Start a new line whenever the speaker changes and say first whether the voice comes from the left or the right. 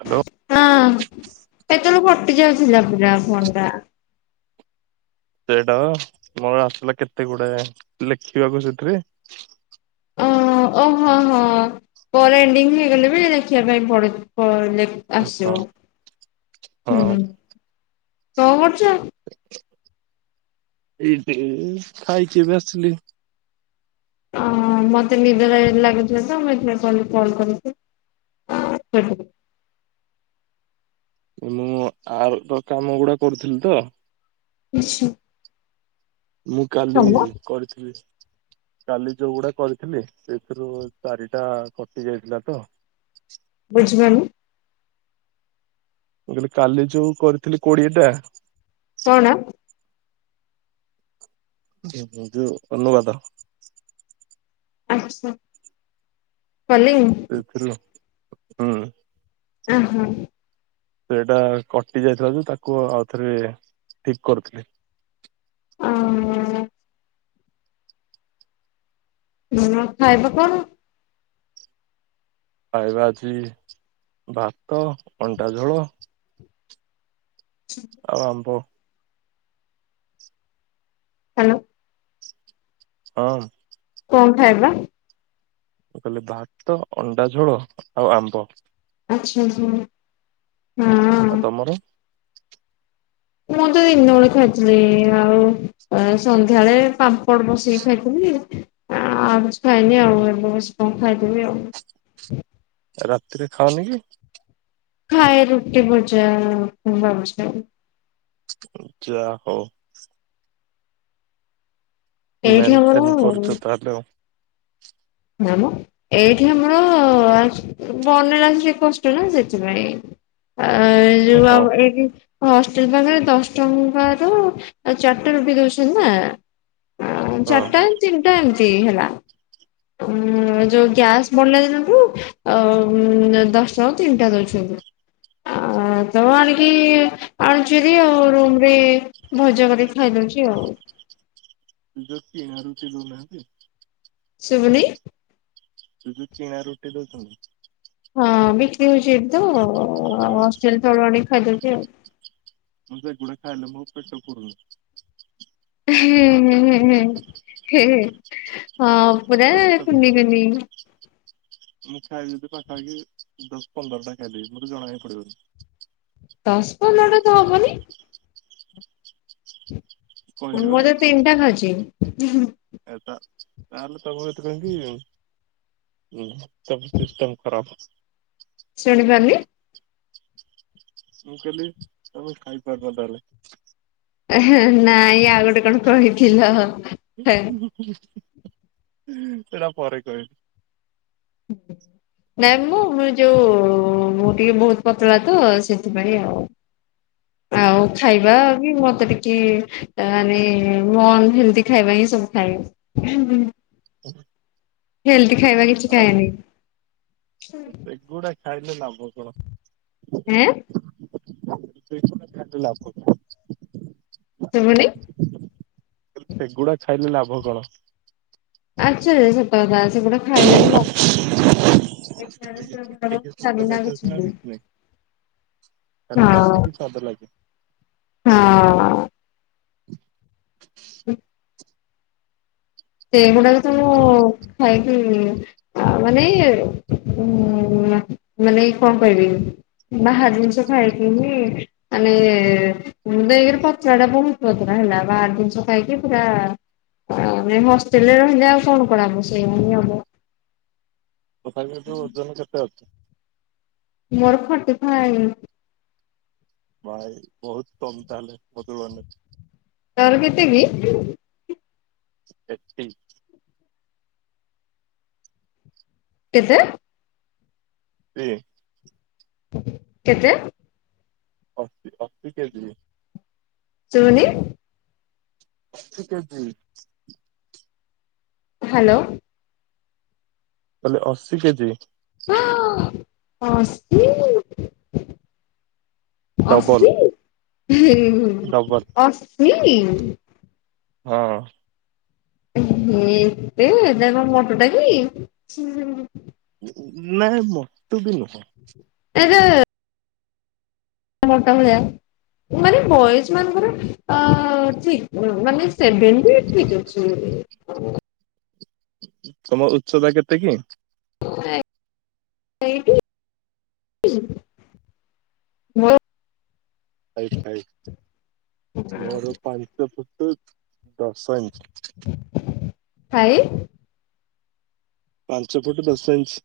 right: Hello.
left: ହଁ, ଏଥର କଟି ଯାଉଥିଲା, ପୁରା ଫୋନ୍ ଟା।
right: ଦେଇଦେବ, ମୋର ଆସିଲା କେତେ ଗୁଡେ ଲେଖିବାକୁ ସେଥିରେ
left: ଓ ଅ ହଁ, ହଁ, ହଁ ପରେ, ଏଣ୍ଡିଙ୍ଗ୍ ହେଇଗଲେ ବି ଲେଖିବା ପାଇଁ ପଡେ ପ, ଲେ ଆସିବ।
right: ହଁ ହଁ
left: ହୁଁ, କଣ କରୁଚ?
right: ଏବେ ଖାଇକି ଏବେ ଆସିଲି।
left: ଅ, ମତେ ନିଦ ଜୋରେ ଲାଗୁଥିଲା ତ ମୁଁ ଏଥିପାଇଁ କହିଲି କଲ୍ କରଦେ। [inaudible]
right: ମୁଁ, ଆଉ ର କାମଗୁଡା କରୁଥିଲି ତ।
left: ଆଛା।
right: ମୁଁ କାଲି-ଇ କରିଥିଲି। କାଲି ଯୋଉଗୁଡା କରିଥିଲି, ସେଥିରୁ ଚାରିଟା କଟି ଯାଇଥିଲା ତ
left: ବୁଝବେନି
right: ମୁଁ କହିଲି କାଲି ଯୋଉ କରିଥିଲି କୋଡିଏଟା
left: କଣ?
right: ଯୋଉ ଅନୁବାଦ
left: ଆଛା, କାଲି?
right: ହାଲୋ, ହୁଁ
left: ଉଁ ହୁଁ।
right: ସେ ସେଇଟା କଟି ଯାଇଥିଲା ଯଉ, ତାକୁ ଆଉଥରେ ଠିକ୍ କରୁଥିଲି।
left: [unintelligible] ନୁଣ ଖାଇବା କଣ?
right: ଖାଇବା ଆଜି ଭାତ, ଅଣ୍ଡା ଝୋଳ
left: [unintelligible]
right: ଆଉ ଆମ୍ବ
left: ହାଲୋ।
right: ହଁ ଅଁ।
left: କଣ ଖାଇବା?
right: ମୁଁ କଇଲି ଭାତ, ଅଣ୍ଡା ଝୋଳ ଆଉ ଆମ୍ବ।
left: ଆଛା, ଆଛା, ହଁଅଁ।
right: ଆଉ ତମର?
left: ମୁଁ ତ ଇନବେଳେ ଖାଇଥିଲି, ଆଉ ସନ୍ଧ୍ୟାଏଳେ ପାମ୍ପଡ଼ ବସିକି ଖାଇଥିଲି। ଆଉ କିଛି ଖାଇନି ଆଉ, ଏବେ ବସି କଁ ଖାଇଦେବି ଆଉ।
right: ରାତିରେ ଖାଅନି କି?
left: ଖାଏ ରୁଟି ଭଜା, ଖୁମ୍ବ ଆଳୁ ମସଲା।
right: ଯା ହଉ।
left: ଏଇଠି ଆମର
right: ମେଣ୍ଟେନ୍ କରୁଚ ତାହେଲେ ଆଉ।
left: ନାଁ ମ। ଏଇଠି ଆମର ଆସ୍ ବନେଇଲାଠୁ ଟିକେ କଷ୍ଟ ନା, ସେଥିପାଇଁ। ଆ ଯୋଉ
right: ଓହୋ
left: ଆମର ଏଠି ହଷ୍ଟେଲ ପାଖେରେ ଦଶ ଟଙ୍କାରୁ ଆଉ ଚାଟା ରୁଟି ଦଉଚନ୍ତି ନାଆଁ,
right: ହଁ ହଁ।
left: ଚାଟା ତିନିଟା ଏମିତି ହେଲା। ଉଁ ଉଁ ଯୋଉ ଗ୍ୟାସ ବଢିଲା ଦିନଠୁ ଅ ଉଁ ଉଁ ଆ ଦଶ ଟଙ୍କାରେ ତିନିଟା ଦଉଛନ୍ତି।
right: [unintelligible]
left: ଆ ଆ ଆ ତମ ଆଣିକି, ଆଣୁଚି ହାରି, ଆଉ ରୁମ୍ ରେ ଭଜା କରିକି ଖାଇଦଉଚି ଆଉ।
right: ଯୋଉ କିଣା ରୁଟି ଦଉନାହାନ୍ତି
left: ଶୁଭୁନି?
right: ଯୋଉ ଯୋଉ କିଣା ରୁଟି ଦଉଚନ୍ତି
left: ହଁ ଅଁ ବିକ୍ରି ହଉଚି ଏଇଠି ତ, ଅ ଅ
right: ହଁ
left: ହଷ୍ଟେଲ ତଳୁ ଆଣିକି ଖାଇ ଦଉଚି ଆଉ।
right: ମୁଁ ସେଗୁଡା ଖାଇଲେ ମୋ ପେଟ ପୁୁରୁନି।
left: ଏହେଁ ହେଁ ହେଁ ହେଁ ହେ ହେ ହଁ ପୁରା
right: ତଥାପି
left: କୁନି କୁନି।
right: ମୁଁ ଖାଇଯିବି ପାଖା ପାଖି ଦଶ୍ ପନ୍ଦର ଟା ଖାଇଦେବି, ମତେ ଜଣା ବି ପଡିବନି।
left: ଦଶ୍ ପନ୍ଦରଟା ତ ହବନି?
right: କହିଲି ବା
left: ମୁଁ ତ ତିନ୍ ଟା ଖାଉଚି।
right: ହେଇପା, ତାହେଲେ ତମୁକୁ ଏତେ କାହିଁକି ଉଁ ସବ୍ ସିଷ୍ଟମ୍ ଖରାପ ଅଛି।
left: ଶୁଣିପାରିନି।
right: ମୁଁ କଇଲି ତମେ ଖାଇପାରୁନ ତାହେଲେ।
left: ଏ ହେଁ ନାଇଁ ଆଉ ଗୋଟେ କଣ କହିଥିଲ।
right: ଉହୁଁ ଉଁହୁ ସେଟା ପରେ କହିବି।
left: ନାଇଁ ମୁଁ ମୁ ଯୋଉ ମୁଁ ଟିକେ ବହୁତ ପତଳା ତ ସେଥିପାଇଁ ଆଉ। ଆଉ ଖାଇବା
right: କହିବି।
left: ବି ମତେ ଟିକେ ତା ମାନେ ମୁଁ ଅନ ହେଲଦି ଖାଇବା ହିଁ ସବୁ ଖାଏ। ହେଁ
right: ହ [inaudible]
left: ହେଲଦି ଖାଇବା କିଛି
right: ଅ
left: ଖାଏନି।
right: ସେଗୁଡା ଖାଇଲେ ଲାଭ କଣ?
left: ଏଁ
right: ସେଗୁଡା ଖାଇଲେ ଲାଭ କଣ?
left: ତା ମାନେ
right: ସେଗୁଡା ଖାଇଲେ ଲାଭ କଣ?
left: ଆଚ୍ଛା ଯେ ସତ କଥା, ସେଗୁଡା ଖାଇଲେ ବି ଲାଭ ନାଇଁ।
right: ଖାଲି
left: ଲେ
right: ପାଟିକି
left: ତାମିିଲନାଡୁ ଚ [unintelligible]
right: ତାହେଲେ ପାଟିକି ସ୍ୱାଦ ଲାଗେ।
left: ହଁ ଅଁ ହୁଁ [inaudible] ସେଗୁଡାକତ
right: ଆଉ
left: ଖାଇକି ଏଇଆ ଆ ମାନେ ଉ ମାନେ କଣ କରିବି? ବାହାର ଜିନିଷ ଖାଇକି ହି ଆମେ ମୁଁ ଦେଇକରି ପତ୍ର ଟା ବହୁତ ପତରା ହେଲା ବାହାର ଜିନିଷ ଖାଇକି ପୁରା ଆମେ ହ ଷ୍ଟେଲ ରହିଲେ ଆଉ କଣ କରା ହବ? ସେଇଆ ହିଁ ହବ।
right: ତଥାପି ଯୋଉ ଓଜନ କେତେ ଅଛି?
left: ମୋର ଫର୍ଟି ଫାଇପ।
right: ଭାଇ ବହୁତ କମ ତାହେଲେ, ବଦୁବାନେ
left: ତାର କେତେ କି?
right: ଫିପଟି।
left: କେତେ?
right: ଟି
left: କେତେ?
right: ଅଶୀ ଅଶୀ କେଜିି।
left: ଶୁବୁନି
right: ଠିକେଜି
left: ହ୍ୟାଲୋ।
right: ତା ହେଲେ ଅଶୀ କେଜି।
left: ହଁ ଅଶୀ।
right: ଡବଲ
left: ଅଶୀ ହୁଁ ହୁଁ ହୁଁ
right: ଡବଲ
left: ଅଶୀ
right: ହଁ।
left: ଏତେ ତାର ମୋଟ ଟା କି?
right: ନାଇଁ ମତେ ବି ନୁହଁ।
left: [unintelligible] [unintelligible] ମାନେ ବଏଜ ମାନଙ୍କର ଅ ଠିକ୍ ମାନେ ସେଭେଣ୍ଟି ଠିକ୍ ଅଛି। [unintelligible]
right: ତମ ଉଚ୍ଚତା କେତେ କି?
left: [unintelligible] ମୋର
right: ହାଇଟ୍ ହାଇଟ୍ ମୋର ପାଞ୍ଚ ଫୁଟୁ ଦଶ ଇଞ୍ଚ୍।
left: ହାଏ।
right: ପାଞ୍ଚ ଫୁଟ୍ ଦଶ ଇଞ୍ଚ୍।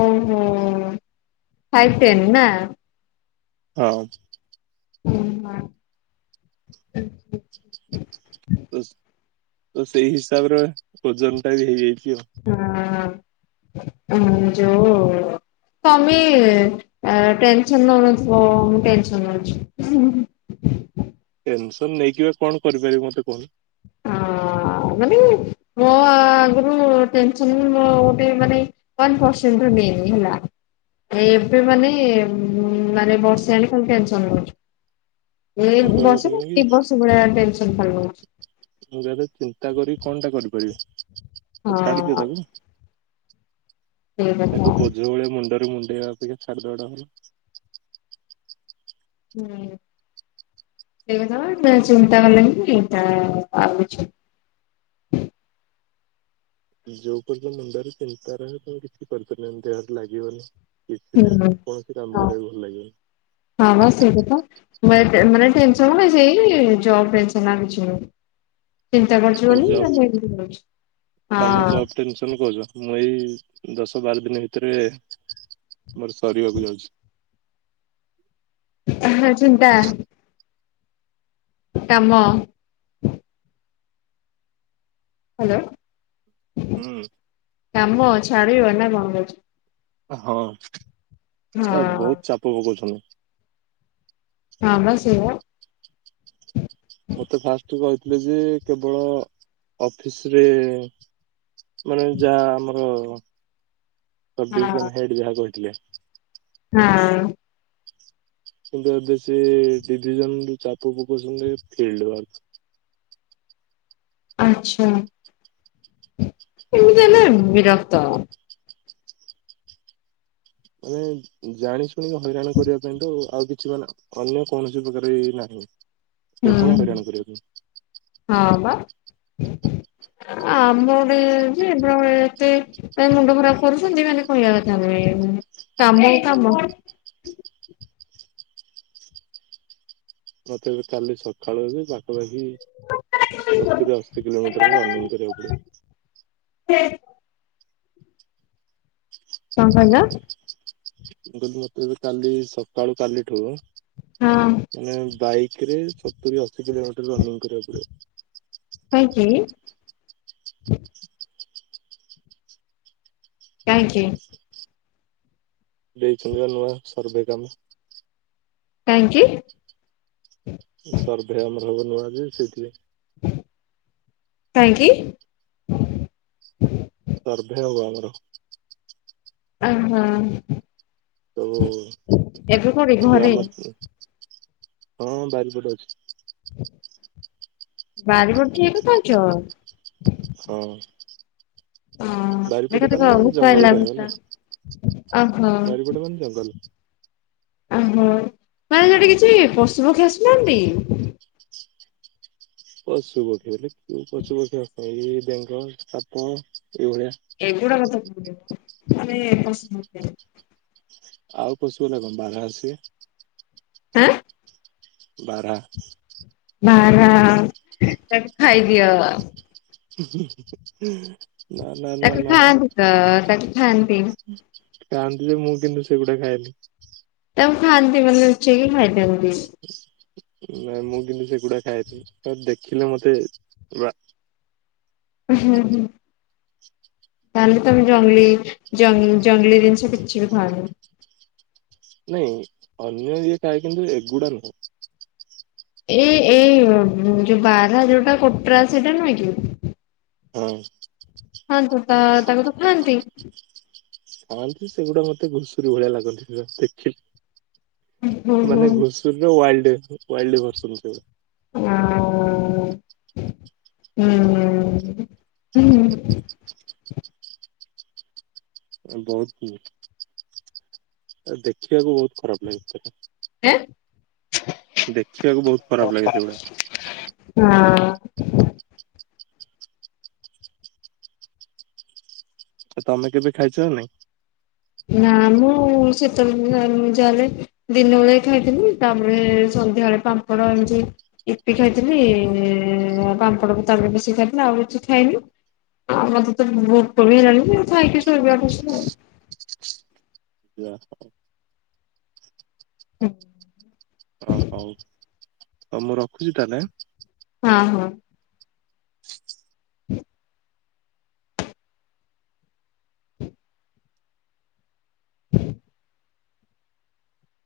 left: ଓହୋ ଫାଇଭ୍ ଟେନ୍ ନା।
right: ହଁ!
left: ହୁଁ ହାଁ [unintelligible]
right: ତ ତ ସେଇ ହିସାବରେ ଓଜନଟା ବି ହେଇଯାଇଚି ଆଉ।
left: ହଁ ହୁଁ ଯୋଉ ତମେ ଆ ଟେନସନ୍ ନଉନଥିବ ମୁଁ ଟେନସନ୍ ନଉଚି।
right: ଟେନସନ୍ ନେଇକି ବା କଣ କରିପାରିବି ମତେ କହୁନ।
left: ହଁ ମାନେ ମୋ ଆଗରୁ ଟେନସନ ଗୋଟେ ମାନେ ୱାନ୍ ପର୍ସଣ୍ଟର ନେନି ହେଲା। ଏବେ ମାନେ ମାନେ ବର୍ଷେଇ ଆଣି କଣ ଟେନସନ ନଉଚି। ଏ
right: ମୁଁ କହିବା କଥା କି
left: ବସିବୁ
right: କି
left: ଦି ବସ ଭଳି ଟେନସନ୍ ଭା ହଉଚି।
right: ମୁଁ ଯଦି ଚିନ୍ତା କରି କଣଟା କରିପାରିବି ତ ଛାଡି ଦିଅ
left: ହଁ
right: ତାକୁ
left: ସେଇ କଥା।
right: ତାକୁ ବୋଝ ଭଳିଆ ମୁଣ୍ଡ ମୁଣ୍ଡେଇବା ଅପକ୍ଷା ଛାଡିଦବାଟା ଭଲ।
left: ହୁଁ ସେଇ କଥା ବା ସେ ଚିନ୍ତା କଲେଣିି ତା ଆଉଚି।
right: ଯୋଉ ଉପରେ ତ ମୁଣ୍ଡରେ ଚିନ୍ତାରହେ ତମେ କିଛି କରିପାରୁନ ଦେହରେ ଲାଗିବନି। କିଛି ନାହିଁ
left: ହୁଁ
right: କୌଣସି କାମ
left: ହଁ
right: କରିବାକୁ ଭଲ ଲାଗିବନି।
left: ହଁ ବା ସେଇଟା କଥା। ମାନେ ଟେନ୍ ମାନେ ଟେନସନ୍ କଣ କି ସେଇ ଜବ୍ ଟେନସନ୍ ଆଉ କିଛି ନୁଁ। ଚିନ୍ତା କରୁଚି ବୋଲି
right: ଜବ୍
left: [unintelligible] ଏମିତି
right: ତମେ
left: ହଁ।
right: ଜବ୍ ଟେନସନ କହୁଚ ମୁଁ ଏଇ ଦଶ ବାର ଦିନ ଭିତରେ ମୋର ସରିବାକୁ ଯାଉଛି।
left: ଓହୋ ଚିନ୍ତା। କାମ। ହ୍ୟାଲୋ।
right: ହୁଁ!
left: କାମ ଛାଡିବ ନା କଣ କହୁଛ?
right: ହଁ ଏ
left: ହଁ
right: ବହୁତ୍ ଚାପ ପକଉଛନ୍ତି।
left: ହଁ ବା ସେୟା।
right: ମତେ ଫାଷ୍ଟରୁ କହିଥିଲେ ଯେ କେବଳ ଅଫିସରେ ମାନେ ଯାହା ଆମର
left: ହଁ
right: ସବଡିଭିଜନ ହେଡ୍ ଯାହା କହିଥିଲେ।
left: ହଁ!
right: କିନ୍ତୁ ଏବେ ସେ ଡିଭିଜନର ଚାପ ପକଉଛନ୍ତି ଫିଲ୍ଡ ୱାର୍କ।
left: ଆଚ୍ଛା ଏମିତି ହେଲେ ବିରକ୍ତ।
right: ମାନେ ଜାଣି ଶୁଣିକି ହଇରାଣ କରିବା ପାଇଁ ତ ଆଉ କିଛି ମାନେ ଅନ୍ୟ କୌଣସି ପ୍ରକାର ଏ ନାହିଁ
left: ହୁଁ
right: କେବଳ ହଇରାଣ କରିବା ପାଇଁ।
left: ହଁ ବା ଆମର ଇ [unintelligible] ତ ମୁଣ୍ଡ ଖରାପ କରୁଛନ୍ତି। ମାନେ କହିବା କଥା ନୁହେଁ। କାମ କୁ କାମ
right: ମତେ ଏବେ କାଲି ସଖାଳୁ ଯେ ପାଖାପାଖି
left: କଣ କହିଲ
right: ସତୁରି ଅଶୀ
left: ହଁ
right: କିଲୋମିଟର ରନିଂ କରିବାକୁ ପଡିବ।
left: ହୁଁ। କଣ କହିଲ?
right: ମୁଁ କହିଲି ମତେ ଏବେ କାଲି ସକାଳୁ କାଲିଠୁ
left: ହଁ।
right: ମାନେ ବାଇକ ରେ ସତୁରି ଅଶୀ କିଲୋମିଟର ରନିଂ କରିବାକୁ ପଡିବ।
left: କାହିଁକି? କାହିଁକି?
right: ଦେଇଛନ୍ତି ବା ନୂଆ ସର୍ଭେ କାମ।
left: କାହିଁକି?
right: ସର୍ଭେ ଆମର ହବ ନୂଆ ଯେ ସେଇଥିଲାଗି।
left: କାହିଁକି?
right: ସର୍ଭେ ହବ ଆମର।
left: ଅ ହଁ। କୋଉଠି
right: ଯୋଉ
left: ଘରେ
right: ଆମର ହଁ ବାରିପଟେ ଅଛି।
left: ବାରିପଟେ ଠିଆ ହୋଇ କଥା ହଉଛ?
right: ହଁ।
left: ହଁ ଦେଖ
right: ବାରିପଟେ
left: ଦେଖ
right: ମାନେ
left: ଭୂତ
right: ଜଙ୍ଗଲ
left: ଆଇଲା
right: କହିବ
left: ଭୂତ
right: ହେଲା।
left: ଓହୋ
right: ବାରିପଟ ମାନେ ଜଙ୍ଗଲ।
left: ଓହୋ ମାନେ ସେଠି କିଛି ପଶୁ ପକ୍ଷୀ ଆସୁନାହାନ୍ତି?
right: ପଶୁ ପକ୍ଷୀ ବେଲେ କୋଉ ପଶୁ ପକ୍ଷୀ ଆଉ ଏଇ ବେଙ୍ଗ ସାପ ଏଇଭଳିଆ
left: ଏଗୁଡା କଥା କୁହନି ମାନେ ପଶୁ [unintelligible]
right: ଆଉ ପଶୁ ମାନେ କଣ ବାର୍ହା ଆସିବେ।
left: ହାଁ।
right: ବାରହା।
left: ବାରାଆ ତାକୁ ଖାଇଦିଅ।
right: [unintelligible] ନା
left: ତାକୁ
right: ନା ନା
left: ଖାଆନ୍ତି ତ ତାକୁ ଖାଆନ୍ତି।
right: ଖାଆନ୍ତି ଯେ ମୁଁ କିନ୍ତୁ ସେଗୁଡା ଖାଏନି।
left: ତାକୁ ଖାଆନ୍ତି ମାନେ ଲୁଚେଇକି ଖାଇଦିଅନ୍ତି।
right: ନାଇ ମୁଁ କିନ୍ତୁ ସେଗୁଡା ଖାଏନି ତାକୁ ଦେଖିଲେ ମତେ ଅ
left: ହଁ ହୁଁ ହୁଁ ତାହେଲେ ତମେ ଜଙ୍ଗ ଜଙ୍ଗଲି ଜିନିଷ କିଛି ବି ଖାଅନି?
right: ନାଇଁ ଅନ୍ୟ ଇଏ ଖାଏ କିନ୍ତୁ ଏଗୁଡା ନୁହଁ।
left: ଏଇ ଏଇ ଯୋଉ ବାରା ଯୋଉଟା କୋଟରା ସେଇଟା ନୁହେଁ କି?
right: ହଁ।
left: ହନ୍ତୁ ତା ତାକୁ ତ ଖାଆନ୍ତି।
right: ହଁ ଯେ ସେଗୁଡା ମତେ ଘୁଷୁରୀ ଭଳିଆ ଲାଗନ୍ତି ଦେଖିଲେ।
left: ହୁଁ
right: ମାନେ
left: ହୁଁ
right: ଘୁଷୁରରେ ୱାଲ୍ଡ ୱାଲ୍ଡ ଭରସନ୍।
left: ହଁ ହୁଁଁ।
right: ବହୁତ ଇଏ ତାକୁ ଦେଖିବାକୁ ବହୁତ ଖରାପ ଲାଗିଥିଲା।
left: ଏଁ
right: ଦେଖିବାକୁ ବହୁତ ଖରାପ ଲାଗେ ସେଗୁଡା।
left: [inaudible] ହଁ।
right: ଆଉ ତମେ କେବେ ଖାଇଛ ନା ନାଇଁ?
left: ନା ମୁଁ ସେତେବେଳେ [inaudible] ଯାହେଲେ ଦିନ ବେଳେ ଖାଇଥିଲି ତାପରେ ସନ୍ଧ୍ୟା ବେଳେ ପାମ୍ପଡ଼ ଏମିତି ଇପି ଖାଇଥିଲି ଆଉ ପାମ୍ପଡ ତ ତାପରେ ବସି ଖାଇଥିଲି ଆଉ କିଛି ଖାଇନି। ଆଉ ମତେ ତ ଭୋକ ବି ହେଲାଣି ଆଉ ଖାଇକି ଶୋଇବା ଏକାଥରେ ଆଉ।
right: ଆଜ୍ଞା ହଁ।
left: ହୁଁ।
right: ଆଉ ହଉ ହଉ ମୁଁ ରଖୁଛି ତାହେଲେ?
left: ହଁ ହଁ। ହୁଁ। ହୁଁ।